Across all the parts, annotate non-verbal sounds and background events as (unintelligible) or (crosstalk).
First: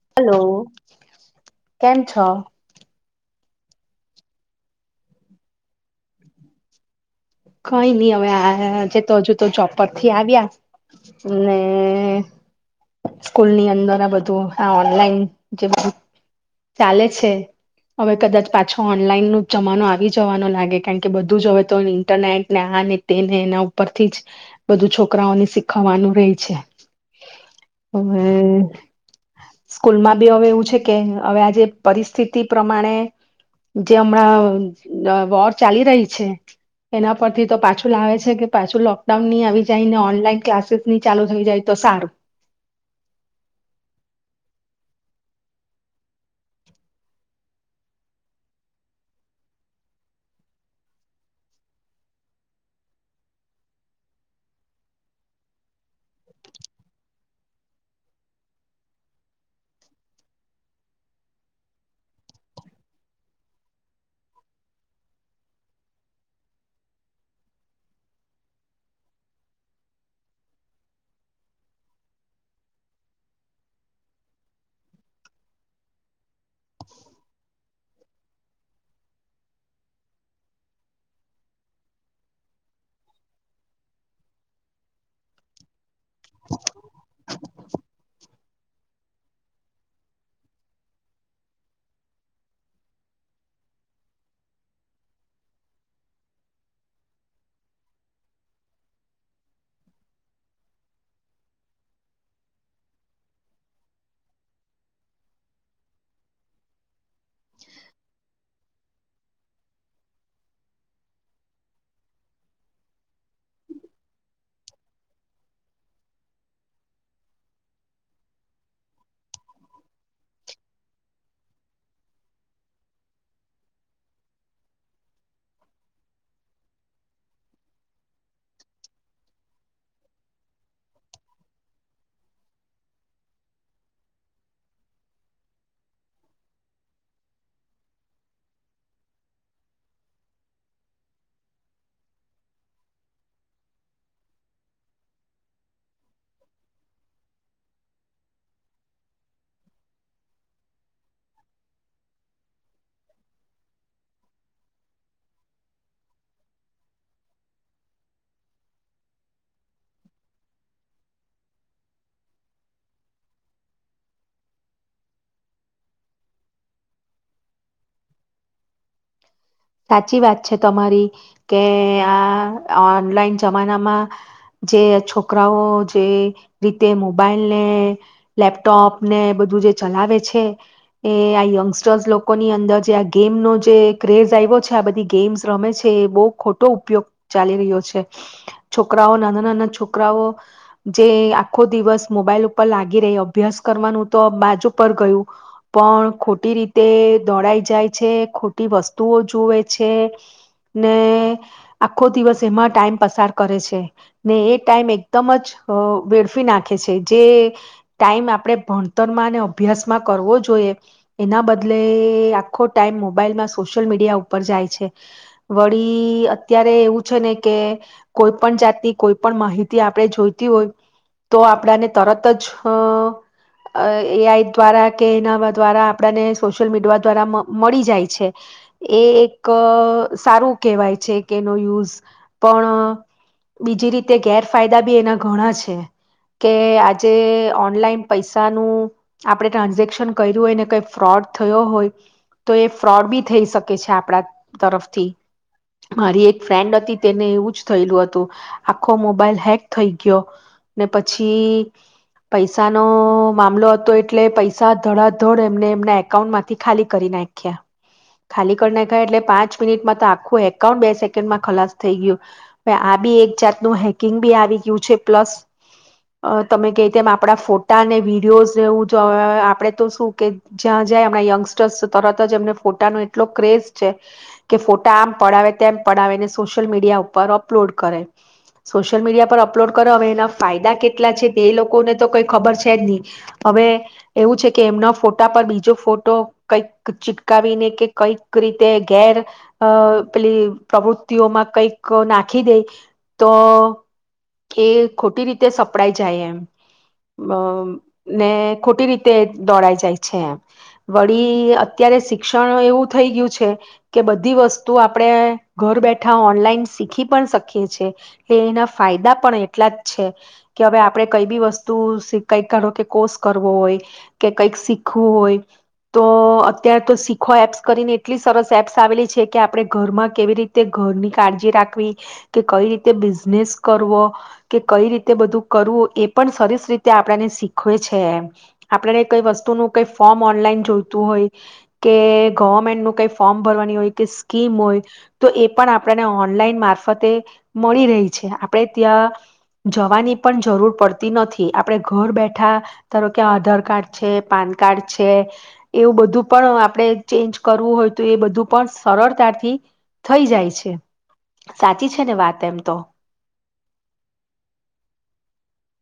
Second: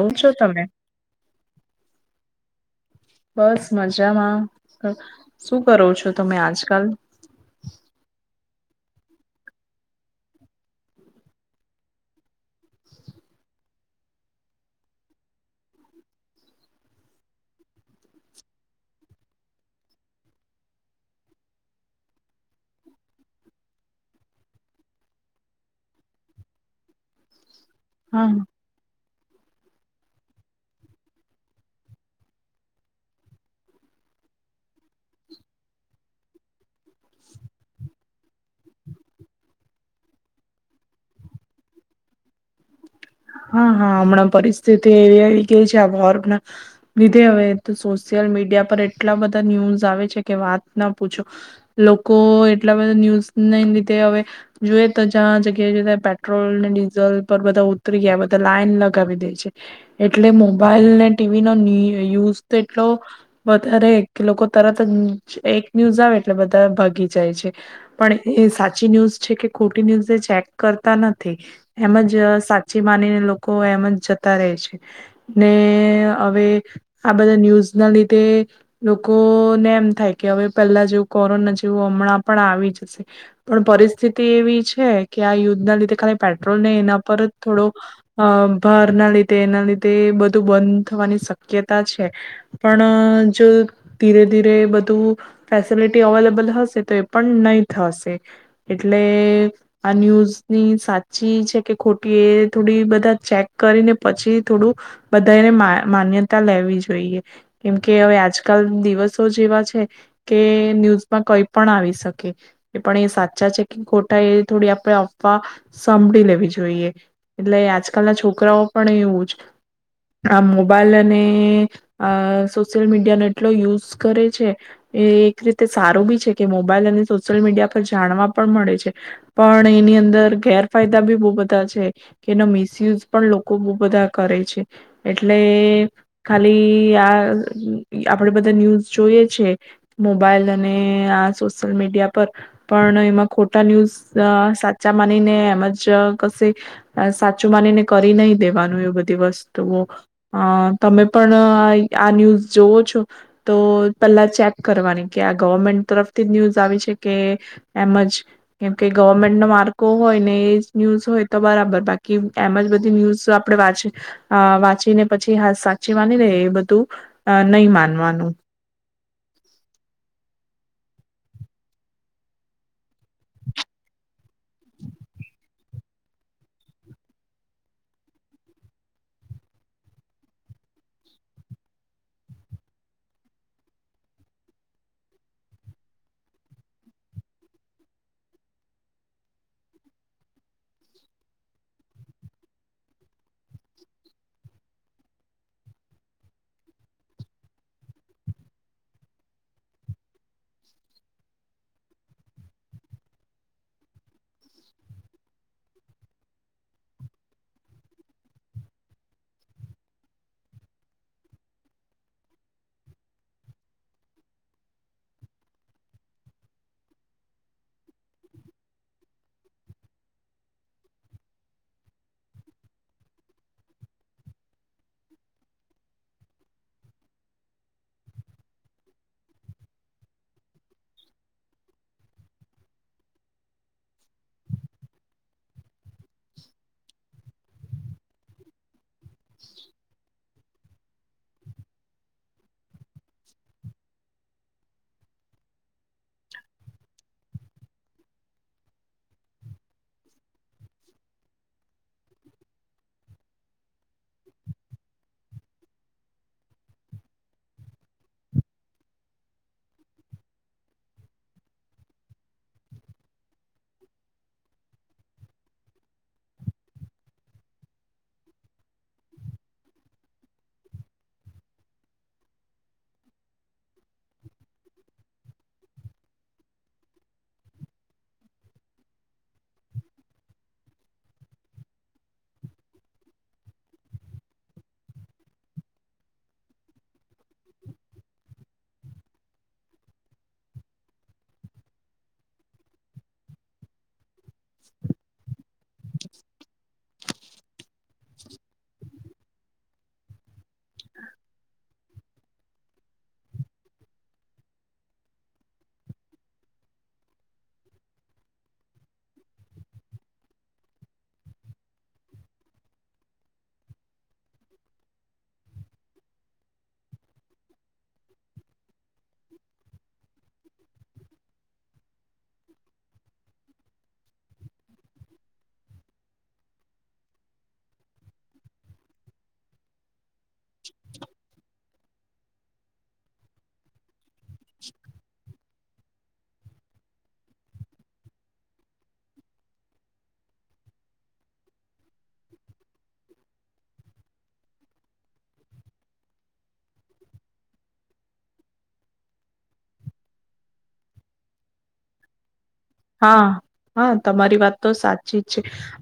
કેમ છો હલો, તમે કેમ છો? બસ મજામાં, શું કરો છો તમે આજકાલ? કઈ નહી હવે આ જે તો હજુ તો ચોપરથી આવ્યા, ને સ્કૂલની અંદર આ બધું આ ઓનલાઈન જે બધુ ચાલે છે, હવે કદાચ પાછો ઓનલાઈન ન જમાનો આવી જવાનો લાગે કારણ કે બધું જ હવે તો ઇન્ટરનેટ ને આ તેને એના ઉપરથી જ બધું છોકરાઓને શીખવાનું રેય છે. હા હમ્મ. સ્કૂલમાં બી હવે એવું છે કે હવે આજે પરિસ્થિતિ પ્રમાણે જે હમણાં અ વોર ચાલી રહી છે. એના પરથી તો પાછું લાવે છે કે પાછું લોકડાઉન ની આવી જાયને ઓનલાઈન ક્લાસીસ ની ચાલુ થઈ જાય તો સારું. હા-હા હમણાં પરિસ્થિતિ એવી આવી ગઈ છે આ વોર ના લીધે હવે સોશિયલ મીડિયા પર એટલા બધા ન્યૂઝ આવે છે કે વાત ના પૂછો. લોકો એટલા બધા ન્યૂઝને લીધે હવે જોએ તો જ્યાં જગ્યાએ જતા પેટ્રોલ ને ડીઝલ પર બધા ઉ તરી ગ્યા બધા લાઈન લગાવી દે છે. એટલે મોબાઈલ ને ટીવી નો ન્યૂ યુ-યુઝ તો એટલો વધારે કે લોકો તરત જ ઉમ એક ન્યૂઝ આવે એટલે બધા ભાગી જાય છે પણ એ સાચી ન્યૂઝ છે કે ખોટી ન્યૂઝ એ ચેક કરતા નથી એમ જ અ સા ચી માનીને લોકો એમ જ જતા રહે છે. ને હવે આ બધા ન્યૂઝ ના લીધે લોકો ને એમ થાય કે હવે પહેલા જેવું કોરોના જેવું હમણાં પણ આવી જશે પણ પરિસ્થિતિ એવી છે કે આ યુદ્ધના લીધે ખાલી પેટ્રોલ ને એના પર જ થોડો અ ભાર ના લીધે એના લીધે એ બધું બંધ થવાની શક્યતા છે. પણ જો ધીરે-ધીરે બધું ફેસિલિટી અવેલેબલ હશે તો એ પણ નઈ થશે. એટલે આ ન્યૂઝની સાચી છે કે ખોટ કે એ થોડી બધા ચેક કરીને પછી થોડું બધાય ને મા માન્યતા લેવી જોઈએ. કેમ કે હવે આજક કલ દિવસો જ એવા છે કે ન્યૂઝમાં કઈ પણ આવી શકે એ પણ એ સાચા છે કે ખોટા એ થોડી આપણે અફવા સાંભળી લેવી જોઈએ. એટલે આજકાલના છોકરાઓ પણ એવું જ આ મોબાઈલ અને અ સોશિયલ મીડિયાનો એટલો યુઝ કરે છે એ એક રીતે સારું બી છે કે મોબાઈલ અને સોશિયલ મીડિયા પર જાણવા પણ મળે છે પણ એની અંદર ગેરફાયદા બી બૌ બધા છે. કે એનો મિસયુઝ પણ લોકો બહુ બધા કરે છે. એટલે ખાલી આ અ આપડે બધા ન્યૂઝ જોઈએ છે મોબાઈલ અને આ સોશિયલ મીડિયા પર પણ એમાં ખોટા ન્યૂઝ અ સાચા માનીને એમજ કશે આ સાચું માનીને કરી નહી દેવાનું એ બધી વસ્તુઓ અ તમે પણ અ આ ન્યૂઝ જોવો છો તો પહેલા ચેક કરવાની કે આ ગવર્મેન્ટ તરફથી જ ન્યૂઝ આવી છે કે એમ જ કેમ કે ગવર્મેન્ટનો માર્કો હોય ને એ ન્યૂઝ હોય તો બરાબર બાકી એમ જ બધી ન્યૂઝ આપણે વાંચ અ વાંચીને પછી હા સાચી માની લઇયે એ બધું નહી માનવાનું. સાચી વાત છે તમારી કે આ આ ઓનલાઈન જમાનામાં જે છોકરાઓ જે રીતે મોબાઈલને, લેપટોપ ને બધું જે ચલાવે છે એ આ યંગસ્ટર્સ લોકોની અંદર જે આ ગેમનો જે ક્રેઝ ક્રેઝ આવ્યો છે આ બધી ગેમ્સ રમે છે એ બહુ ખોટો ઉપયોગ ચાલી રહ્યો છે. છોકરાઓ નાના-નાના છોકરાઓ જે આખો દિવસ મોબાઈલ ઉપર લાગી રહી અભ્યાસ કરવાનું તો બાજુ પર ગયું પણ ખોટી રીતે દોડાઈ જાય છે ખોટી વસ તુ જુવે છે ને આખો દિવસ એમાં ટાઈમ પસાર કરે છે ને એ ટાઈમ એકદમ જ અ વેડફી નાખે છે જે ટાઈમ આપણે ભણતરમાં ને અભ્યાસમાં કરવો જોઈએ એના બદલે એ આખો ટાઈમ મોબાઈલમાં સોશિયલ મીડિયા ઉપર જાય છે. વળી અત્યારે એવું છે ને કે કોઈ પણ જાતની કોઈ પણ માહિતી આપણે જોઈતી હોય તો આપડાને તરત જ અ એ આઈ દ્વારા કે એનાવા દ્વારા આપણાને સોશિયલ મીડિવા દ્વારા મ મળી જાય છે. એ એક અ સારું કેહેવાય છે કે એનો યુઝ પણ બીજી રીતે ગેરફાયદા બી એના ઘણા છે કે આજે ઓનલાઈન પૈસાનું આપણે ટ્રાન્ઝેક્શન કૈરુ હોય ને કઈ ફ્રોડ થયો હોય તો એ ફ્રોડ બી થઈ શકે છે આપણા તરફથી. મારી એક ફ્રેન્ડ હતી તેને એવું જ થયેલું હતું આખો મોબાઈલ હેક થઈ ગયો ને પછી પૈસાનો મામલો હતો એટલે પૈસા ધડાધડ એમને એમના એકાઉન્ટ માંથી ખાલી કરી નાખ્યા. ખાલી કરી નાખયા એટલે પાંચ મિનિટમાં તો આખું એકાઉન્ટ બે સેકન્ડમાં ખલાસ થઈ ગયું. હ આ બી એક જાતનું હેકિંગ બી આવી ગયું છે પ્લસ તમે કેતેમ આપડા ફોટાને વિડીયોઝ એવું આપડે જો આપડે તો શું કે જ્યાં જ્યાં એમણાં યંગસ્ટર્સ તરત જ એમને ફોટાનું એટલો ક્રેઝ છે કે ફોટા આમ પડાવે તેમ પડાવેને સોશિયલ મીડિયા ઉપર અપલોડ કરે સોશિયલ મીડિયા પર અપલોડ કરે હવે એના ફાયદા કેટલા છે તે લોકોને તો કઈ ખબર છે જ ની હવે એવું છે કે એમના ફોટા પર બીજો ફોટો કઈક ચીટકાવીને કે કઈક રીતે ઘેર, અ પેલી પ્રવૃતિઓમાં કંઈક નાખી દે, તો એ ખોટી રીતે સપડાઈ જાય એમ, અમ્મ ને ખોટી રીતે દોડાઈ જાય છે એમ, વળી અત્યારે શિક્ષણ એવું થઈ ગયું છે કે, બધી વસ્તુ આપણે ઘર બેઠા ઓનલાઈન શીખી પણ શકીએ છે, એ એના ફાયદા પણ એટલા જ છે, કે હવે આપણે કઈ બી વસ્તુ શી કઈક કરો કે કોર્સ કરવો હોય, કે કઈક શીખવું હોય તો, અત્યારે તો શીખો એપ્સ કરીને એટલી સરસ એપ્સ આવેલી છે કે આપણે ઘરમાં કેવી રીતે ઘરની કાળજી રાખવી, કે કઈ રીતે બિઝનેસ કરવો, કે કઈ રીતે બધું કરવું એ પણ સરીસ રીતે આપડાને શીખવે છે એમ, આપડાને કઈ વસ્તુનું કઈ ફોર્મ ઓનલાઈન જોઈતું હોય. કે ગવર્મેન્ટ નું કંઈ ફોર્મ ભરવાની હોય કે સ કીમ હોય, તો એ પણ આપડાને ઓનલાઈન મારફતે, મળી રહી છે આપણેે ત્યાં જવાની પણ જરૂર પડતી નથી આપણે ઘર બેઠા, ધારો કે આધાર કાર્ડ છે, પાન કાર્ડ છે, એવું બધું પણ આપણે ચેન્જ કરવું હોય તો એ બધું પણ સરળતાથી, થઈ જાય છે, સાચી છે ને વાત એમ. તો હા, અ હા તમારી વાત તો સાચી જ છે,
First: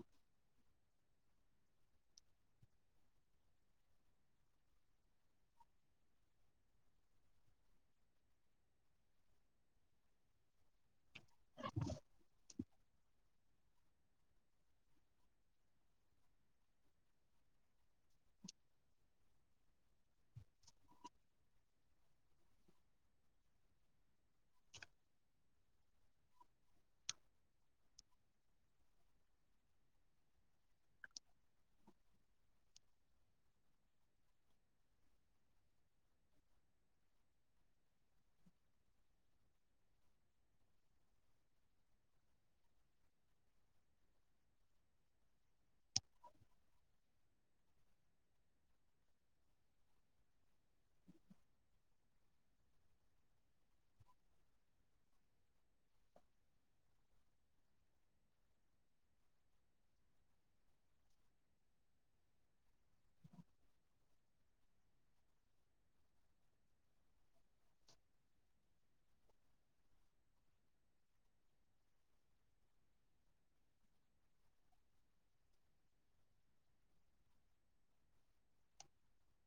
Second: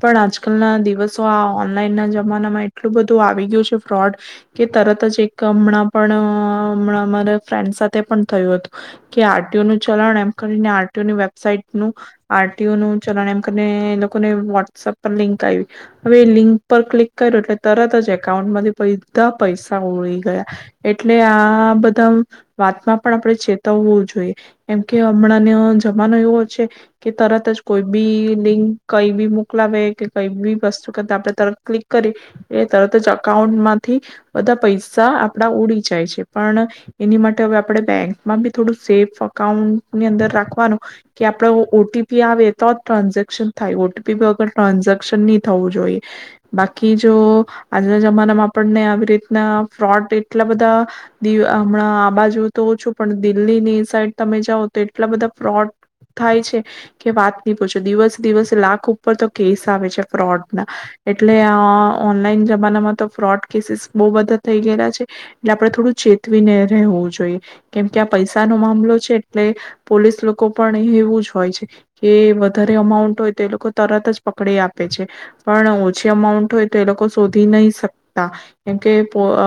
પણ આજ કલ ના દિવસો આ ઓનલાઈન ના જમાનામાં એટલું બધું આવી ગયું છે ફ્રોડ, કે તરત જ એક હમણાં પણ અ અમણાં અમારા અમારા ફ્રેન્ડ સાથે પણ થયું હતું, કે આર ટી ઓ નું ચલણ એમ કરીને આ રટી ઓની વેબસા નું આરટ ટી ઓ નું ચલણ એમ કરીને એ લોકોને વોટ્સઅપ પર લિંક આવી, હવે એ લિંક પર ક્લિક કર્યું એટલે તરત જ એકાઉન્ટ માંથી બૈધા પૈસા ઉળી ગયા, એટલે આ બધા વાતમાં પણ આપણે ચેતવવું, જોઈએ એમ કે હમણાં ન્યો જમાનો એવો છે, કે તરત જ કોઈ બી લિંક કઈ બી મોકલાવે કે કઈ બી વસ્તુ કરતા આપણે તરત ક્લિક કરીએ એ, તરત જ અકાઉન્ટ માંથી બધા પૈસા આપડા ઉડી જાય છે પણ, એની માટે હવે આપણે બેંકમાં બી થોડું સેફ અઉન્ટની અંદર રાખવાનું. કે આપડે ઓ ટી પી આવે તો જ ટ્રાન્ઝેક્શન થાય ઓ ટી પી વગર ટ્રાન્ઝેક્શન નહી થવું જોઈએ, બાકી જો આજના જમાનામાં આપણને આવી રીતના ફ્રોડ એટલા બધા, દિવ હમણાં આ બાજુ તો ઓ છું પણ દિલ્હીની સાઈડ તમે જાઓ તો એટલા બધા ફ્રોડ થાય છે, કે વાત નહી પૂછો દિવસે દિવસે લાખ ઉપર તો કેસ આવે છે ફ્રોડ ના, એટલે આ ઓ ઓનલાઈન જમાનામાં તો ફ્રોડ કેસીસ બોવ બધા થઈ ગયલા છે, એટલે આપડે થોડું ચેતવીને રહેવું જોઈએ, કેમ કે આ પૈસા નો મામલો છે એટલે, પોલીસ લોક કો પણ એવું જ હોય છે, કે વધારે અમાઉન્ટ હોય તો એ લોકો તરત જ પકડી આપે છે, પણ ઓછી અમાઉન્ટ હોય તો એ લોકો શોધી નહી શકતા, કેમકે પો અ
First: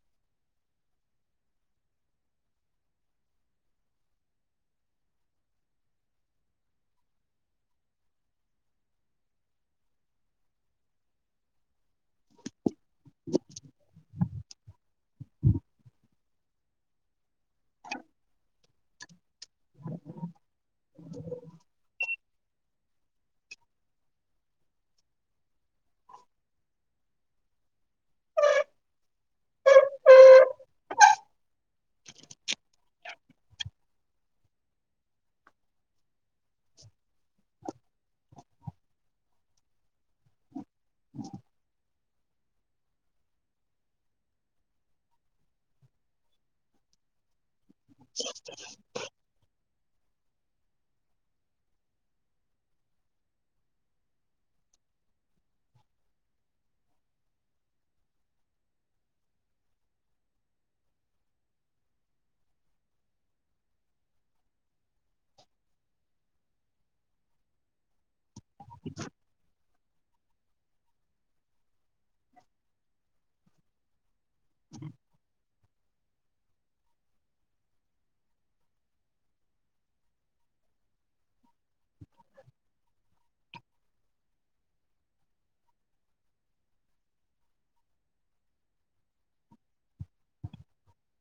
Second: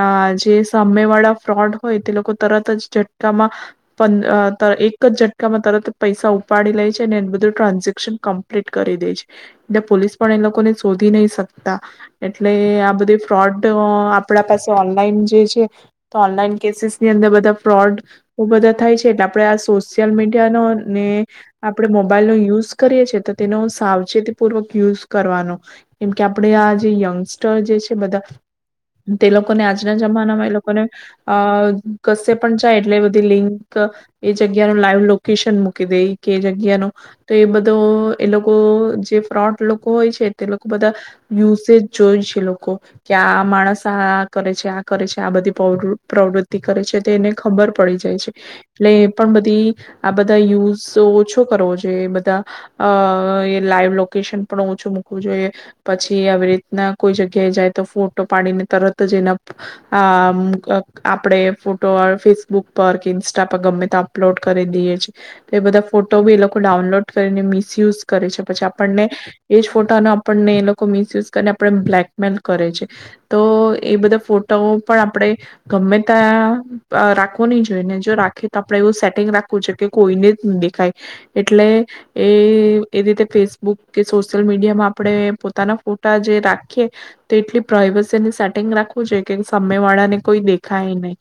આ જે સામે વાળા ફ્રોડ હોય તે લોકો તરત જ ઝટકામાં, પંદ અ એક એક જ ઝટકામાં તરત જ પૈસા ઉપાડી લૈ છે અને એનું બધું ટ્રાન્ઝેક્શન કમ્પ્લીટ કરી દે છે, ને પોલીસ પણ એ લોકોને શોધી નહી શકતા, એટલે આ બધી ફ્રોડ અ આપણા પાસે ઓનલાઈન જે છે, તો ઓનલાઈન કેસીસ ની અંદર બધા ફ્રોડ બો બધા થાય છે એટલે આપણે આ સોસ યલ મીડિયાનો ને, આપણે મોબાઈલનો યુઝ કરીએ છીએ તો તેનો સાવચેતીપૂર્વક યુઝ કરવાનો, કેમ કે આપણે આ જે યંગસ્ટર જે છે બધા, તે લોકોને આજના જમાનામાં એ લોકોને અ કશે પણ જાય એટલે બધી લિંક એ જગ લાઈવ લોકેશન મૂકી દેય. કે જગ્યાનું, તો એ તો એ લોકો જે ફ્રોડ લોકો હોય છે તે લોકો બધા યુસેજ જોય છે લોકો કે આ માણસ આ આ કરે છે આ કરે છે આ બધી પવરુ પ્રવૃત્તિ કરે છે તે તેને ખબર પડી જાય છે લે એ બધી આ બધા યુઝજો ઓછો કરવો જોઈએ બધા અ એ લાઈવ લોકેશન પણ ઓછું મૂકવું જોઈએ પછી આવી રીતના કોઈ જગ્યાએ જાય તો ફોટો પાડીને તરત જ એના આમ આપણેે ફોટો ફેસબુક પર કે ઇન્સ્ટા પર ગમે તા અપલોડ કરી દઈએ છે એ બધા ફોટો ભી એ લોકો ડાઉનલોડ કરીને મિસયુઝ કરે છે પછી આપણને એ જ ફો તન આપણને એ લોકો મિસયુઝ કરીને આપ ને બ્લેકમેલ કરે છે તો એ બધા ફોટા ઓ પણ આપણે ગમે ત્યાં રાખવો નહી જોઈ ને જો રાખે તો આપણે એવું સેટિંગ રાખવું છે કે કોઈને જ દેખાય એટલે એ એ રીતે ફેસબુક કે સોશિયલ મીડિયામાં આપણે પોતાના ફોટા જે રાખીએ તે એટલી પ્રઇવસીને સેટિંગ રાખવું જો કે સાંભેવાળા વાળાને કોઈ દેખાય નહીં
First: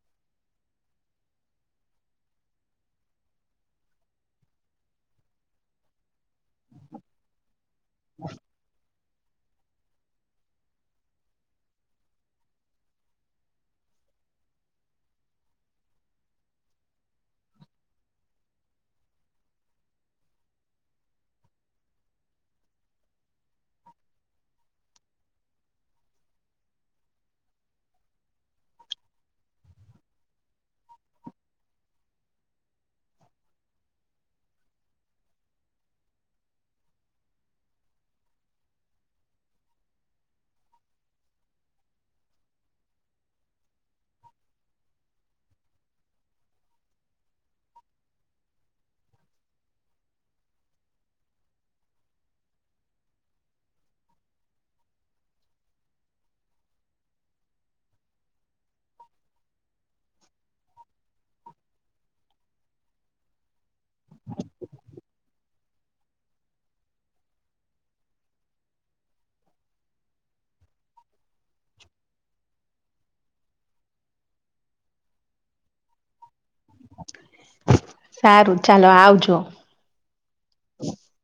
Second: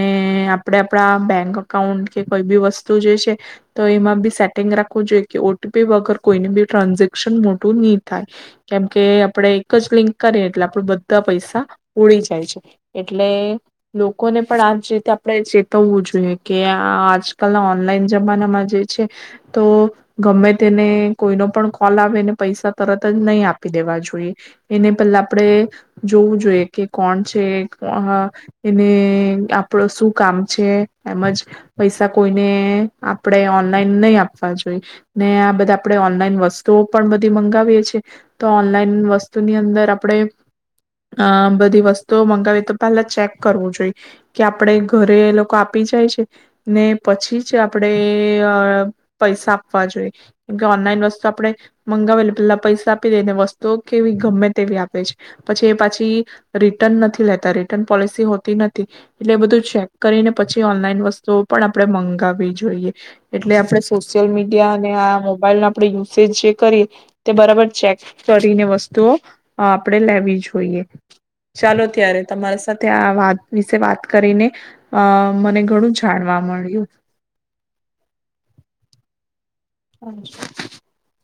ને આપણેે આપણા બેંક અકાઉન્ટ કે કોઈ ભી વસ્તુ જેછે તો એમાં બી સેટિંગ રાખવું જોઈએ કે ઓ ટી પી વગર કોઈને બી ટ્રાન્ઝેક્શન મોટું ની થાય કેમકે આપણે એક જ લિંક કરીએ એટલે આપડ બધા પૈસા ઉડી જાય છે એટલે લોકોને પણ આજ રીતે આપણે ચેતવવું જોઈએ. કે આજકાલના ઓનલાઈન જમાનામાં જે છે તો ગમે તેને કોઈનો પણ કોલ આવેને પૈસા તરત જ નહીં આપી દેવા જોઈએ એને પહેલા આપણેે જોવું જોઈએ કે કોણ છે એને આપણ શું કામ છે. એમજ પૈસા કોઈને આપણે ઓનલાઈન નહી આપવા જોઈએ ને આ બધા આપણેે ઓનલાઈન વસ્તુઓ પણ બધી મંગાવીએ છી તો ઓનલાઈન વસ્તુની અંદર આપણેે અ બધી વસ્તુઓ મંગાવીએ તો પહેલા ચેક કરવું જોઈ કે આપણે ઘરે લોકો આ આપી જાય છે ને પછી જ આપણેે પૈસા આપવા જોઈએ કેમકે ઓનલાઈન વસ્તુ આપણે મંગાવેલી પેલા પૈસા આપી દે ને વસ્તુ કેવી ગમે તેવી આપે છે પછી એ પાછી રિટર્ન નથી લેતા રિટર્ન પોલિસી હોતી નથી એટલે એ બધું ચેક કરીને પછી ઓનલાઈન વસ્તુઓ પણ આપણે મંગાવવી જોઈએ. એટલે આપણે સોશિયલ મીડિયા અને આ મોબાઈલનો આપણે યુસેજ જે કરીએ તે બરાબર ચેક કરીને વસ્તુઓ આપણે લેવી જોઈએ ચાલો ત્યારે તમારી સાથે આ વાત વિશે વાત કરીને અ મને ઘણું જાણવા મળ્યું. સારું ચાલો આવજો. (unintelligible)